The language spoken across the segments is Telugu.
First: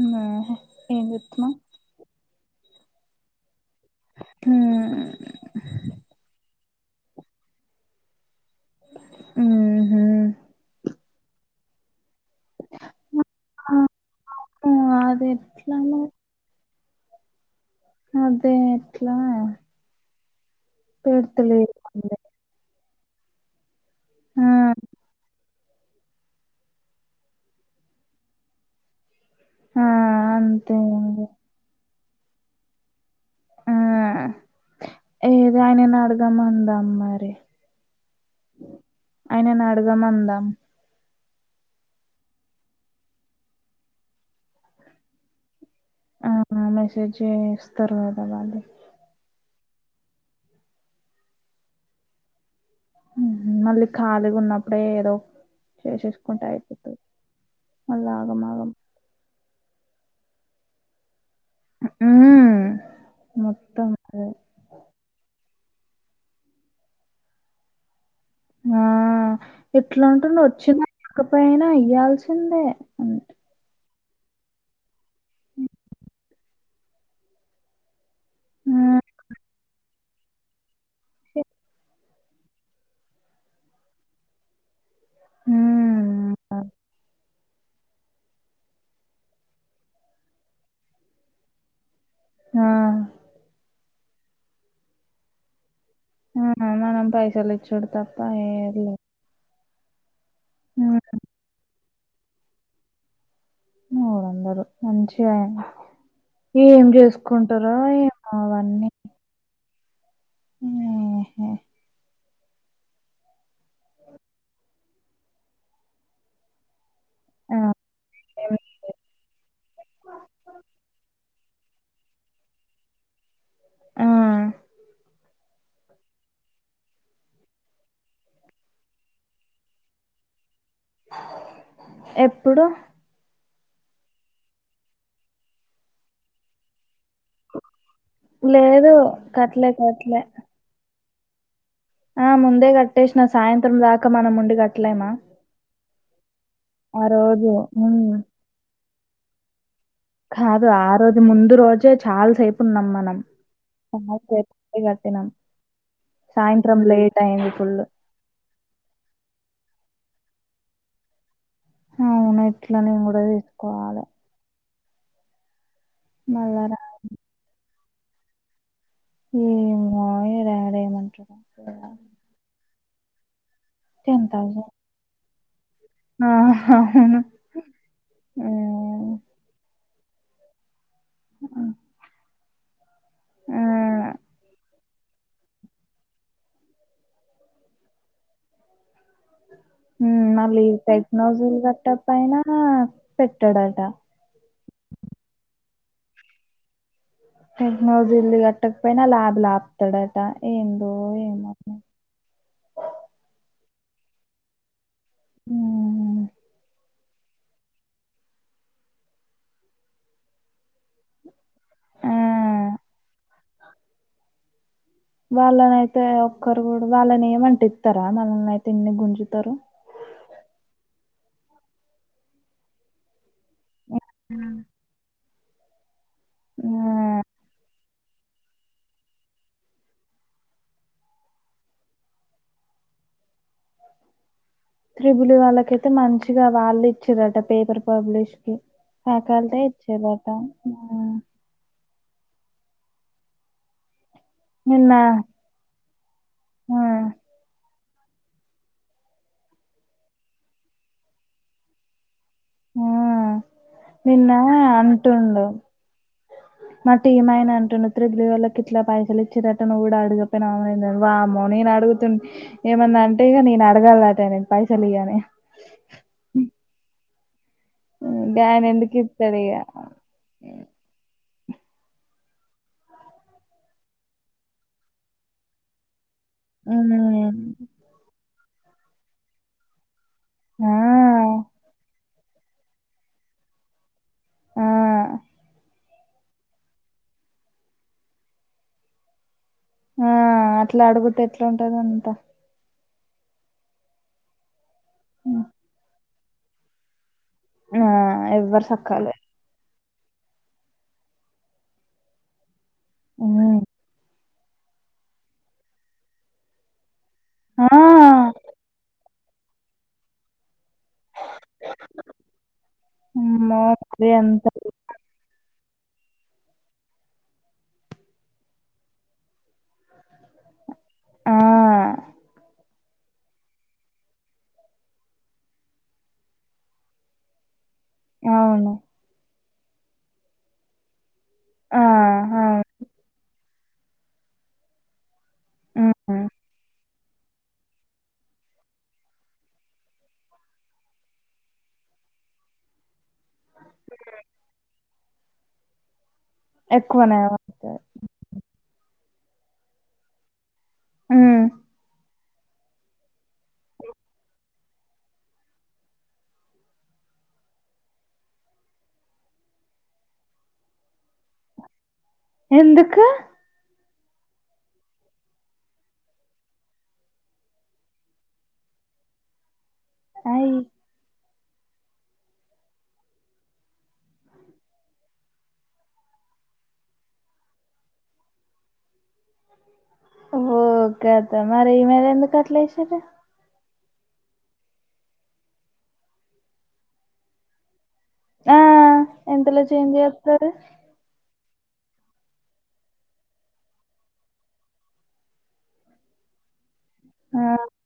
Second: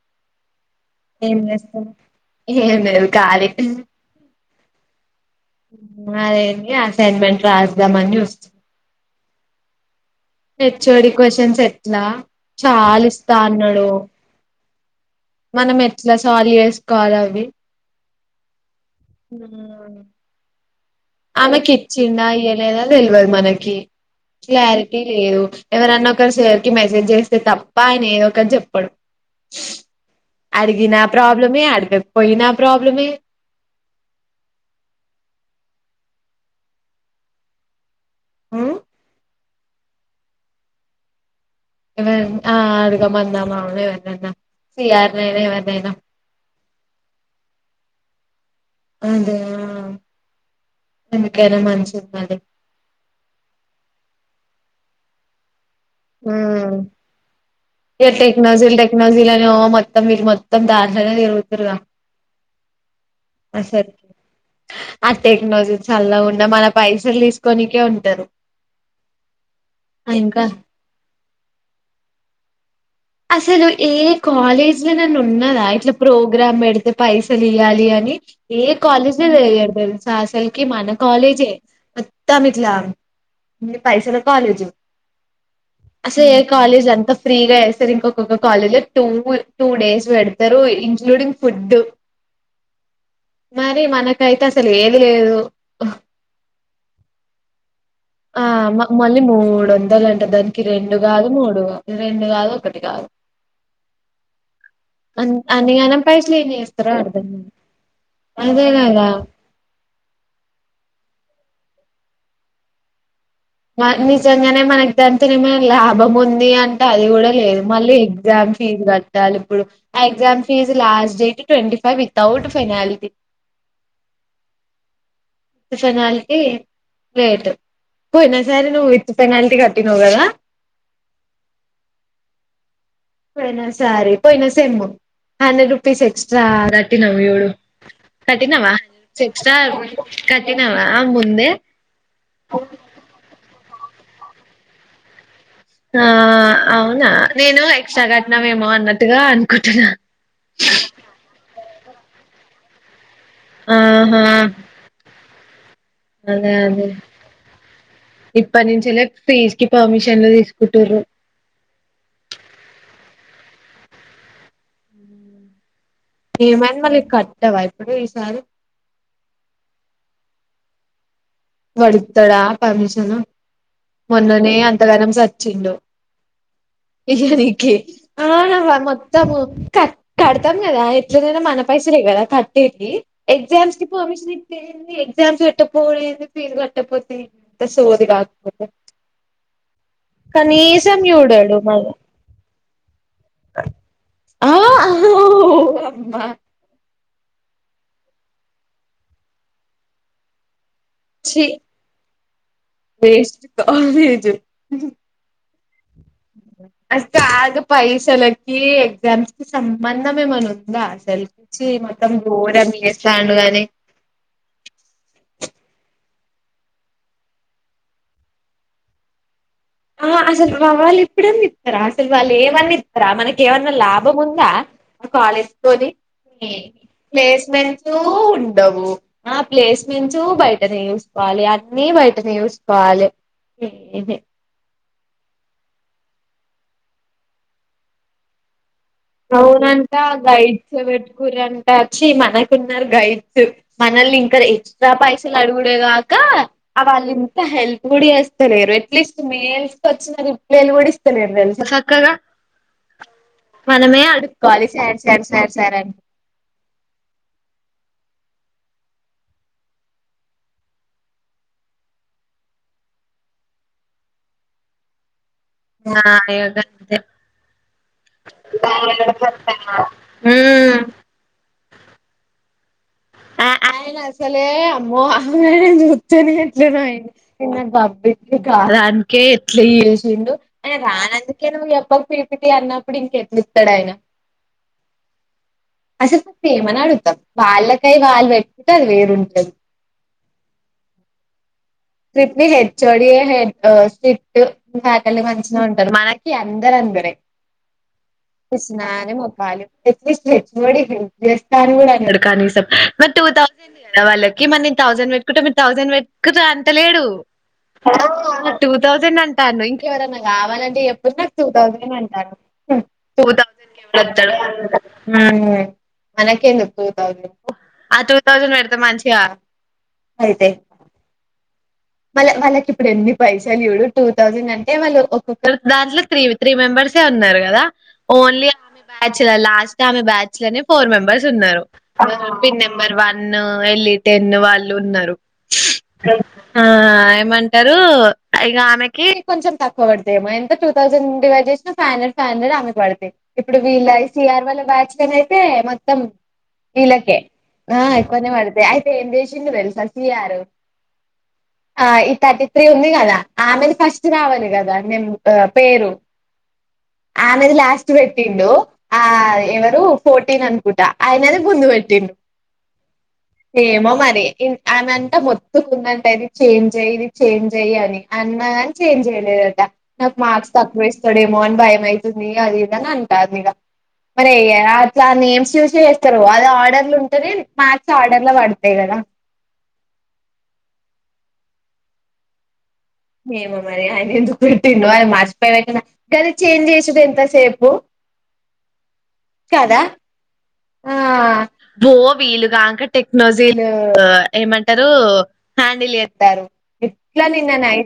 ఉమ్ ఏం లేదు కాలి హ్మ్ ఏ అసైన్మెంట్ రాద్దామని చూస్తు ఉ హెచ్ఓడి క్వశ్చన్స్ ఎట్లా చాల ఇస్తా అన్నాడు ఆ అది మనం ఎట్లా సాల్వ్ చేస్ కోవలవి అదే ఎట్లా ఆమెకి పెడతలేదు అంది. ఇచ్చిండా ఇయ్యలేదా తెల్వదు మనకి ఆ క్లారిటీ లేదు ఎవరన్నా ఒకరు సర్ కి మెసేజ్ చేస్తే తప్ప ఐన ఏదొ ఒకటి చెప్పడు ఆ అంతే అడిగినా అండి ప్రాబ్లమే అడిగకపోయినా ప్రాబ్లమే ఆ ఏదో ఆయనని అడగమందాం మరి ఉమ్, ఆయనని అడగమందాం ఎవ ఆ అడగమందాం అవును ఎవరినన్నా సిఆర్ నైనా ఎవరినైనా ఆ మెసేజేస్తతరు గద వాళ్లు అదే ఆ ఎందుకైనా మంచిది అడిగి మళ్ళీ ఖాళీగా ఉన్నప్పుడే ఏదో చేసేసుకుంటే మ్మ్ అయిపోతది ఇగ మళ్ళీ ఆగమాగం టెక్నజీలు టెక్నాలజీలు అని ఓ మొత్ మొత్తం మీరు మొత్తం దాంట్లనే తిరు రుగ ఉమ్ మొత్తం అసలు అదే అంతే టెక్నలజీ చల్లగుండ మన పైసలు తీసుకొనికే ఉంటరు ఆ ఎట్లాంటుండ ఇంకా వచ్చింది లేకపోయినా ఇయ్యాల్సిందే హ్మ్. అసలు ఏ కాలేజ్ లో అన ఉన్నదా ఇట్లా ప్రో గ్రాం పెడితే పైసలు ఇయ్యాలి అని ఏ కాలేజీ చేయరు తెలుసా అసలుకి మనకు ఆ! కాలేజే మొత్తం ఇట్లా పైసల కాలేజు అసలే హ్మ్. ఏ ఆ! కాలేజ్ అంతా ఫ్రీగా స ఇంకొక్కొక్క కాలేజీ లో టూ టూ డేస్ పెడతరు ఇంక్లూడింగ్ ఫుడ్డు మరి మనకైతే అసలు ఏది లేదు ఆ! మనం పైసలిచ్చుడు తప్ప ఆ ఏది లేదు. మళ్లీ ముడొందల్ ద్దలంట దానికి రెండు హ్మ్. కాదు మూడు కాదు రెండు కాదు ఒకటి కాదు అ అన్ మంచిగా అన్నిగనం పైసలు ఏం చేస్తారా అర్థం గాదు జేసుకుంటారో ఏమో అదే కాదా ఆహ నిజంగానే మనకు దాంతోనేమన్న లాభం ఉంది అం అది గుడ ఆ! లేదు మళ్ళీ ఏం ఎగ్జామ్ ఫీజ్ లేదు. కట్టాలి ఇప్పుడు ఆ exam fees last date twenty five without finality ఆ ఫెనాల్టీ లేట్ నవ్ గద ఎప్పుడు పోయినా సారీ పోయిన సెమ్ము హండ్రెడ్ రూపీస్ ఎక్స్ట్రా క కట్టినవు జుడు కట్టినవా లేదు. ఎక్స్ట కట్టలే, కట్టలే. కట్టినవా ముందే ఆ ముందే కట్టేసిన సాయంత్రం దాకా మనం ఉండి కట్టలేమా ఆ అవునా నేను ఎక్స్ట్రా హ్మ్. కట్టినవేమో అన్నట్టుగా అనుకుంటున్నా కాదు ఆ రోజు ముందు రోజే చాలాసేపు ఉన్నాం మనం ఆహా కట్టిణం [inaudible] అదే అదే ఫుల్ ఎప్పటి నుంచి ఫీస్కి పర్మిషన్ ఎంత తీసుకుంటారు అవున ఇట్ల నేను కూడా తీసుకోవాలి మళ్ళా ఏమని రా మళ్ళీ కట్టవా ఇప్పుడు ఈసారి ఏమో ఏం [inaudible] వడుస్తాడా పర్మిషన్ టెన్ మొన్ననే థౌసండ్ అంతగానం సచ్చిండు అవును ఎవరికి కడతాం కదా ఎట్లదైనా మన ఆ, పైసలే కదా కట్టేది ఎగ్జామ్స్ కి ఆ, పర్మిషన్ ఇస్తే ఎక్జామ్స్ పెట్టపోడు ఏంది ఫీస్ కట్టపోతే ఎంత సోది గాకపోతే ఉమ్ మళ్ళీ టెగ్నోజల్ చూడడు మళ్ళ గట్ట పైన పెట్టాడట. ఆ అమ్మా టక్న జిల్లీ కట్టకపోయిన ల్యాబ్ అపుతాడంత ఏందొ చి వేస్ట్ కాలేజీ ఉమ్, అసలు ఆగ పైసలికి ఎగ్జామ్స్ కి సంబంధం ఏమైనా ఉందా అసలికి చి ఆ, మొత్తం గోరంగా చేస్తాండు కాదనీ ఒకరు కూడా వాళ్ళని ఇయ మంటే ఇస్తారా మనల్ని అయితే ఇన్ని గుంజుతారు ఆ అసలు వాళ్ళు ఎప్పుడన్న ఇస్తారా అసలు వాళ్ళు ఏవన్న ఇస్తారా మనకి ఏవన్నా లాభం ఉందా కాలేజీ తోనీ ప్లేస్మెంట్స్ ఉ ఆ ప్లేస్మెంస్ బయటని చూసుకోవాలి అన్ని బయటని చూసుకోవాలి ఏ ఇదే త్రిబులి వాళ్ళకైతే మంచిగా వాళ్ళు ఇచ్చారట పేపర్ పబ్లిష్ కి ఫ్యాకల్టీ అవునంటా ఇచ్చిరట గ ఇచ్చ ఉమ్ పెట్టుకుర్రంట. ఛీ మనకున్నారు గైడ్స్ మనల్ని సరే ఎక్స్ట్రా నిన్న పైసలు అడుగుడేగాక ఆ అ వాళ్ళు ఇంత హెల్ప్ గుడి వేస్తలేరు అట్లీస్ట్ మేల్స్కొచ్చిన రిప్లేలు కుడ ఇస్తలేరు తెల్సా చక్కగా ఆ మనమే నిన్న అడుక్కోవాలి సార్ సార్ అంటుండు. సార్ సార్ అని మా టీమాయనా అంటుండు త్రెడ్లీవల్ ఇట్లా పైసలు ఇచ్చిరట నువ్వు కూడా అడగకపోయినా వామ్మో నేను అడుగుతు ఏమన్నా అంటే ఇగ నే నేను అడగాలట నేను పైసలీ అని ఆ యోగా తే గాయన ఎందుకు ఇత్తడు [unintelligible] ఇగ తున్నారు. ఉమ్ ఆ ఆయనాసలే అమ్మో ఉమ్ [unintelligible] బబ్బీ కాడానికే ఎట్లా చండు ఆ ఆయన రానందుకే నువ్వు చెప్పక పిపి అన్నప్పుడు ఇంకెమ్ పీకుతాడు ఆయన ఆ అసలు ఏమని అడుగుతాం వాళ్ళకై వాళ్ళు పెట్టిటే అది వేరుంటది ఆ అట్లా అడుగుతే ఎట్లుం స్ట్రిప్ట్ని హెచ్ఒడి హెడ్ స్ట్రిప్ట్ ఫ్యాకల్టీ ఉమ్ మంచిగా ఉంటరు మనకి అందరు అందరే ఆ! ఎవ్వరు సక్కాలే. పిస్నారి మొఖాలు అట్లీస్ట్ హెచ్ఒడి హెల్ప్ చేస్తా అని కూడా అన్నాడు కనీసం మరి టు హ్మ్. థౌసండ్ కదా వాళ్ళ ఇక మరి నేను థౌజండ్ పెట్కుటే మీరు థౌసండ్ పెట్కుటా అంటాలేడు ఆ టూ థౌసండ్ అంటాండు ఇంకెవరన్నా కావాలంటే చెప్పు నాకు టూ థౌసండ్ అంటాండు ఫోర్ అమ్మో! థౌసండ్ ఇంకెవడు మరి కట్తాడు అంత అని అంటాండు ఉమ్ మనకేందుకు టూ థౌసండ్ ఆ టూ థౌసండ్ పెడితే మంచిగా అయితే ఆ! మళ్ళ వాళ్ళకి ఇప్పుడు ఎన్ని పైసలు చూడు టూ థౌసండ్ అంటే వాళ్ళు ఒక్కొక్క దాంట్లో త్రీ వెెెెతు త్రీ మెంబర్సే ఉన్నారు కదా ఓన్లీ అవును. ఆమె బ్యాచ్ల లాస్ట్ ఆమె బ్యాచలనే ఫోర్ మెంబర్ ఉన్నారు ఆ! అవును. నెంబర్ వన్ ఎల్ టెన్ వాళ్ళు ఉన్నారు. హ్మ్. టైమ్ అంటరు ఇగ ఆమెకి కొంచెం తక్కువ పడ్తయేమో ఎంత టూ థౌసండ్ డివైడ్ చేసిన ఫైవ్ ఫైవ్ హండ్రెడ్ ఆమెకు పడతాయి. ఇప్పుడు వీళ్ళ సిఆర్ వాల్ల బ్యాచ్ కని అయితే మొత్తం వీళ్లకే ఎక్కువనే పడతది. ఆ ఎక్కువనే పడతయ్ అయితే ఏం చేసిండో తెలుసా సిఆరు హ్మ్. ఆ ఇ థర్టీ త్రీ ఉంది కదా ఆమెది ఫస్ట్ రావాలి కదా నేమ్ పేరు ఆమెది లాస్ట్ పెట్టిండు ఆ ఎవరు ఫోర్టీన్ అనుకుటా ఆయనది ముందు పెట్టిండు. ఎందుకు ఇం ఆమెంతా మొత్తుకుంద ఇది చేంజ్ అయ్యి ఇది చేంజ్ అయ్యి అని అన్నా కాని చేంజ్ చెయ్యలేదట నాకు మార్క్స్ అయ్! తక్కువ ఏస్తాడుమో అన్ భయంమైతుంది అది ఇద అంటాది ఇగ మరియ అట్లా నేమ్స్ చూసి ఏస్తరు అది ఆర్డర్లు ఉంటేనే మ్యాథ్స్ ఆర్డర్ లో పడతయ్ కదా ఓకేద మరి ఈమెల్ ఎందుకు అట్లే ఏమో మరి ఆయన ఎందుకుపెట్టిండో అది మర్చిపోయి పెట్టినా కానీ ఛేంజ్ చేసేది ఎంతసేపు ఆ! ఎంతలో కదా చేంజ్ జేత్తరు? ఆ ఓ వీలుగాంక టెక్నోజీలు ఏమంటారు హ్యాండిల్ చేత్తారు. ఇట్లా ఆ! నిన్న నై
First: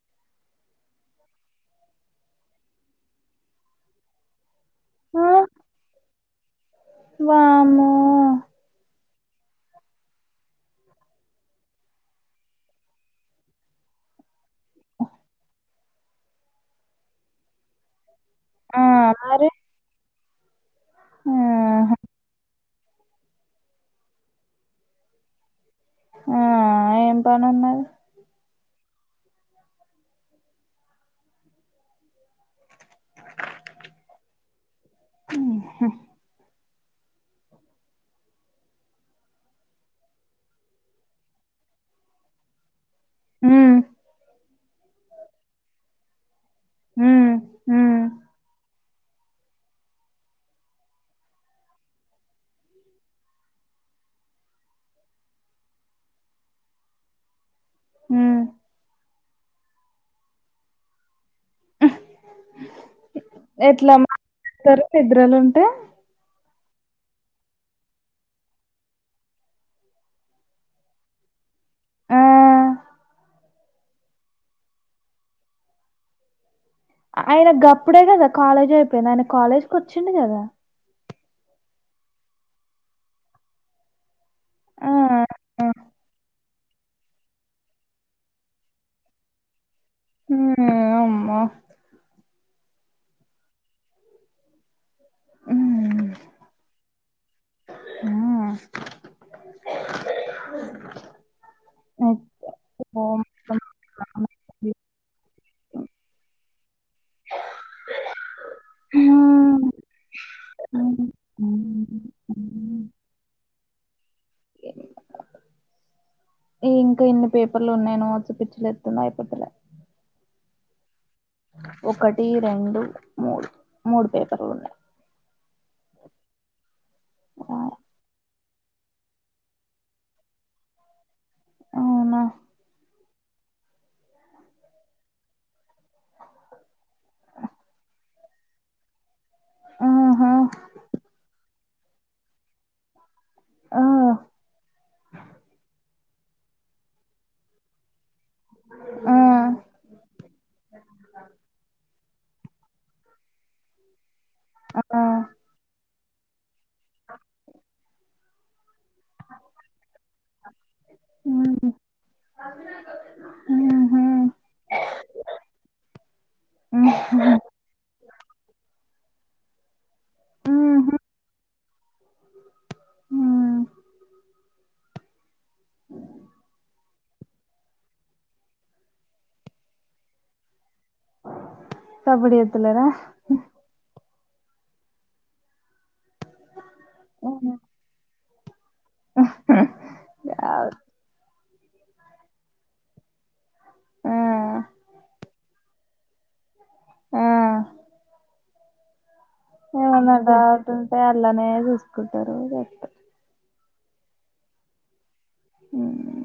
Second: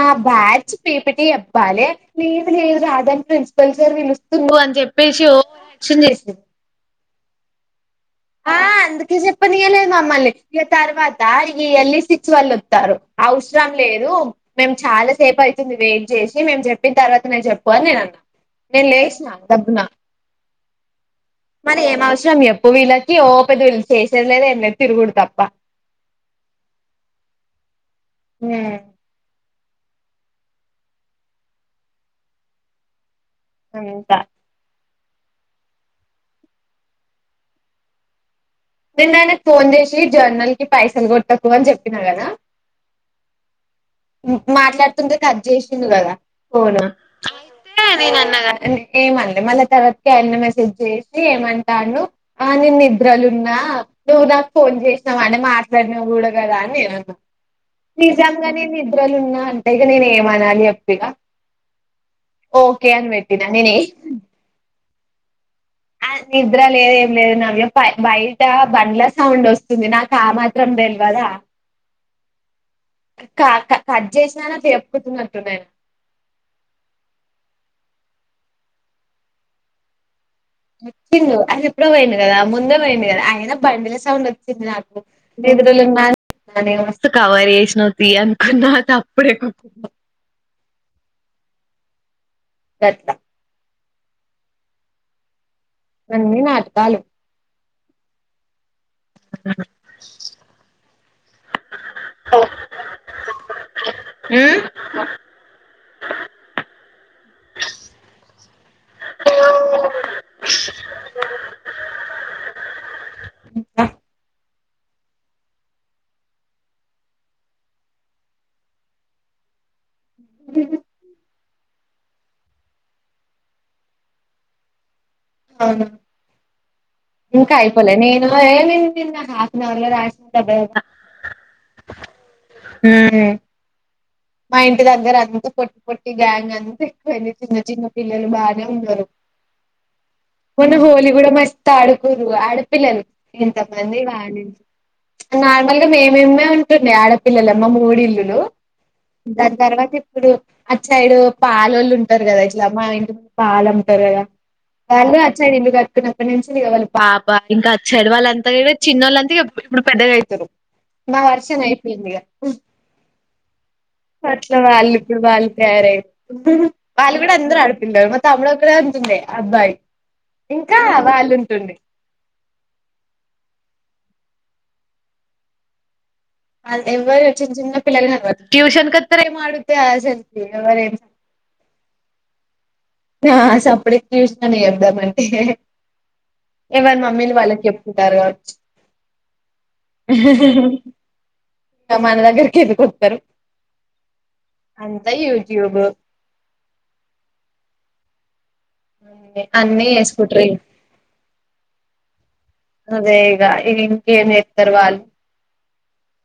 నా బ్యాచ్ పీపిటీ చెప్పాలి లేదు లేదు రాదని ప్రిన్సిపల్ సార్ పిలుస్తు అ చెప్పేసి ఆ! ఒవరాక్షన్ చేసింది వామ్మో! ఆ అందు చెప్పనియ లేదు మమ్మల్ని ఇక తర్వాత ఇయ్యి ఎల్లి సిక్స్ వాళ్ళు వత్తారు అవసరం లేదు మేము చాలా సేపు అవుతుంది వెయిట్ చేసి, మేము చెప్పిన తర్వాత నేను చెప్పు అని నేను అన్నా. ఆ! నేను లేసిన మరి? డబ్బున. మరి ఆహా! ఏం అవసరం ఎప్ వీళ్ళకి ఓ పెద్ద వీళ్లు చేసేదిలేదు ఏం లేదు తిరుగుడు తప్ప. ఆ ఏం పనున్నది. ఏ అంట ఉహు నిన్న ఆయనకు ఫోన్ చేసి జర్నల్ కి పైసలు కొట్టకు అని చెప్పిన కదా. ఉమ్ మాట్లాడుతుంటె కట్ చేసిండు కదా ఫోను హ్మ్. హ్మ్. ఏమన్లే మళ్ళా తర్వాతకి ఆయన్నే మెసేజ్ చేసి ఏమంటాండు, ఆ నేన్ నిద్రలున్నా నువ్వు నాకు ఫోన్ చేసినవు అంటె మాట్లాడినవు గుడ కదా అని నేనన్నా. హ్మ్. నిజంగనే నేను నిద్రలు ఉన్నా అంటే, ఇగ నేను ఏమనాలి చెప్పిగా. ఓకే అని వెట్టిన నెనీ తరు నిద్రలుంటే నిద్ర లేదు ఏం లేదు నవ్య, బ బయట బండ్ల సౌండ్ ఒస్తుంది, నాకు ఆ మాత్రం తెలివదా ఆ క క కట్ చేసినాన చెప్పుతున్నట్టున్నట్టున్నది. ఆయన గప్ప కాలేజ్ అయిపోయింది ఆయన కాలేజ్కి వచ్చింది కదా. పిండు అది ఎప్పుడో పోయింది కదా, ముందే పోయింది కదా, ఐన బండిల సౌండ్ వత్ చెప్పిన ఆ అత్తు ఆ [unintelligible] ననే మస్తు కవర్ చేసినవ్ తీ అనుకున్నా అప్పుడేకూకున్న ఉహు అమ్మో పెడ్తా అన్ని నాటకాలు ఆ అ స ఓ ఓకే. ఓహ్! హ్మ్. ఉమ్ ఆ ఈ ఇంకా ఇన్ని పేపర్లు ఉంన్నేనో చూ పిచ్చి లేతుంది అయిపోతలే ఒకటి, రెండు, మూడు. మూడు పేపర్లు ఉన్నయి. ఇంకాయిపోలే నేను మిన్ తిన్ హాఫ్ అన్ అవర్ల రాసెత్త దగ్గరున్న అవునా ఆ మా ఇంటి దగ్గర అంత పొట్టి పొట్టి గ్యాంగ్ అంత ఎక్కువైంది, చిన్న చిన్న పిల్లలు బానే ఉన్నరు. ఆహా మొన్న హోలీ గుడా మస్త్ ఆడుకుర్రు ఆడపిల్లలు. ఆ నార్మల్గా మే మేమ్మే ఉంటుండే ఆడపిల్లలం మా మూడిల్లులు ఆ దాని తర్వాత ఇప్పుడు అట్ సైడు పాలొల్లు ఉంటరు కదా ఇట్ల, మా ఇంటి ముందు పాలు అమ్ముతరు వాళ్లే ఆ అటు సైడ్ ఇల్లు కట్టుకున్నప్పటినుంచి పాప ఇంకా అటు సైడ్ వాళ్ళంతా చిన్నోలంతా ఇగ ఇప్ ఇప్పుడు పెద్దగయితుర్రూ నా వర్షనయిపోందిగ అట్ల వాళ్ళు ఇప్పుడు వాళ్ళు తయారైరు, వాళ్ళు గుడ అందరు ఆడపిల్లలు, మా తమ్ముడు ఒక్కడే ఉంటుండే అబ్బాయి ఇంకా వాళ్ళుంటుండే ఉమ్ ఎవరు చిన్న చిన్న పిల్లలు, ట్యూషన్ కత్తరేమో అడిగుతే కాదా అసలికి ఎవరేం సప్పుడు చేత్తలేరా ఆ సప్పుడేక చూసిననే ఆ చెప్దాం అంటే ఎవరి మమ్మీలు వాళ్ళకి చెప్పుకుంటారు క ఆ ఇంకా మన దగ్గరికి ఎందుకు ఒత్తరు అంతా యూట్యూబ్ ఆ అన్ని ఏమన్నా చేసుకుంటారు డౌట్స్ వుతుంటే అల్నే చూసుకుంటారు గంతే ఇంకేమి చేత్తారు వాళ్ళు హ్మ్